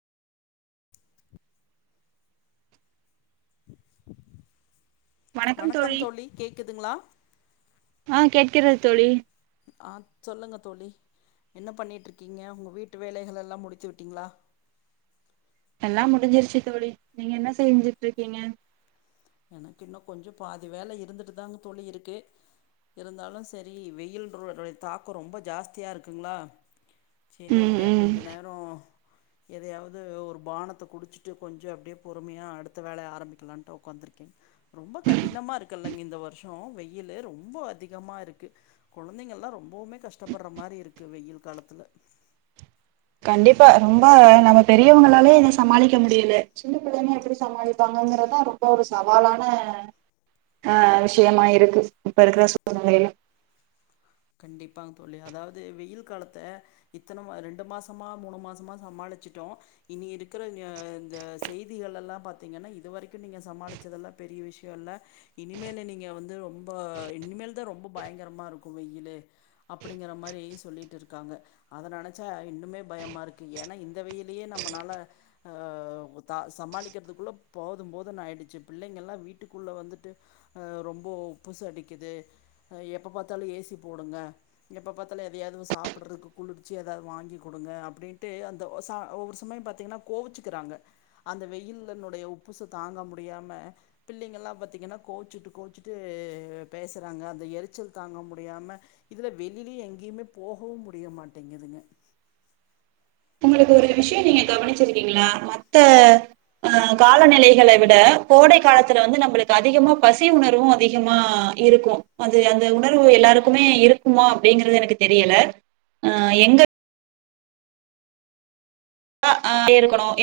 வணக்கம் தோழி கேக்குதுங்களா ஆ, கேட்கிறது தோழி ஆ, சொல்லுங்க தோழி என்ன பண்ணிட்ருக்கீங்க உங்க வீட்டு வேலைகள் எல்லா முடிச்சி விட்டீங்களா எல்லா முடிஞ்சிருச்சு தோழி நீங்க என்ன செஞ்சுட்ருக்கீங்க எனக்கு இன்னு கொஞ்சோ பாதி வேல இருந்துட்டுதாங் தோழி இருக்கு இருந்தாலும் சரி வெயில் ரோ ரோல் தாக்கோ ரொம்ப ஜாஸ்தியா இருக்குங்களா சரி ம் அப்டியே ம் கொஞ்ச நேரோ எதையாவது ஒரு பானத்த குடிச்சிட்டு கொஞ்சோ அப்டியே பொறுமையா அடுத்த வேல ஆரம்பிக்கலான்ட்டு உக்காந்துருக் [unintelligible] ரொம்ப கடினமா இருக்குல்லலைங்க இந்த வருஷ்ஷோ வெயில ரொம்ப் ரொம்ப அதிகமா இருக்கு கொழந்தைங்க எல்லா ரொம்பவுமே கஷ்டப்படுற மாரி இருக்கு வெயில் காலத்துல கண்டிப்பா ரொம்ப நம்ம பெரியவங்களாலே இத சமாளிக்க முடியல சின்ன பிள்ளையம எப்படி சமாளிப்பாங்கங்கறதான் ரொம்ப ஒரு சவாலான அ விஷயமா இருக்கு இப்ப இருக்கிற சூழ்நிலையில கண்டிப்பாகங் தோழி அதாவது வெயில் காலத்த இத்தன ரெண்டு மாசமா மூணு மாசமா சமாளிச்சட்டோ இனி இருக்கிற ஆ இந்த செய்திகள்ளெல்லா பாத்தீங்கன்னா இது வரைக்கும் நீங்கள் சமாளித்ததெல்லா பெரிய விஷ்யோ இல்ல இனிமேல் நீங்க வந்து ரொம்ப இனிமேல் தான் ரொம்ப பயங்கரமாருக்கு வெயில் யிலே அப்படிங்கற மாரி சொல்லிட்டு இருக்காங்க அத நெனைச்சா இன்னுமே பயமா இருக்கு ஏன்னா இந்த வெயிலையே நம்மளால ஆ தா சமாளிக்கிறதுக்குள்ள போதும் போதும் ஆயிடுச்சி பிள்ளைங்கலா வீட்டுக்குள்ள வந்துட்டு ஆ ரொம்போ உப்புசோ அடிக்குது அ எப்ப பாத்தாலு ஏ சிப் போடுங்க எப்போ பாத்தால எதையாவது சாப்பிட்றக்கு குளிர்ச்சி எதாவது வாங்கி குடுங்க அப்டின்ட்டு அந்த சா ஒவ்வொரு சமயம் பாத்திங்கன்னா கோவிச்சுக்கிறாங்க அந்த வெயிலனுுடைய உப்புச தாங்க முடியாம பிள்ளைங்கள்லா பாத்திங்கன்னா கோவிச்சுட்டு கோவச்சிட்டு பேசுறாங்க அந்த எரிச்சல் தாங்க முடியாம இதுல வெளிலயு எங்கேயுமே போகவு முடிய மாட்டேங்குதுங்க உங்களுக்கு ஒரு விஷியே நீங்க கவனிச்சிருக்கீங்களா மத்த அ காலநிலைகள விட கோடை காலத்துல வந்து நம்மளுக்கு அதிகமா பசி உணர்வு அதிகமா இருக்கு அது அந்த உணர்வு எல்லாருக்குமே இருக்குமா அப்டிங்கறது எனக்கு தெரியல அ எங்கக் ஆ [inaudible] இருக்கணு எ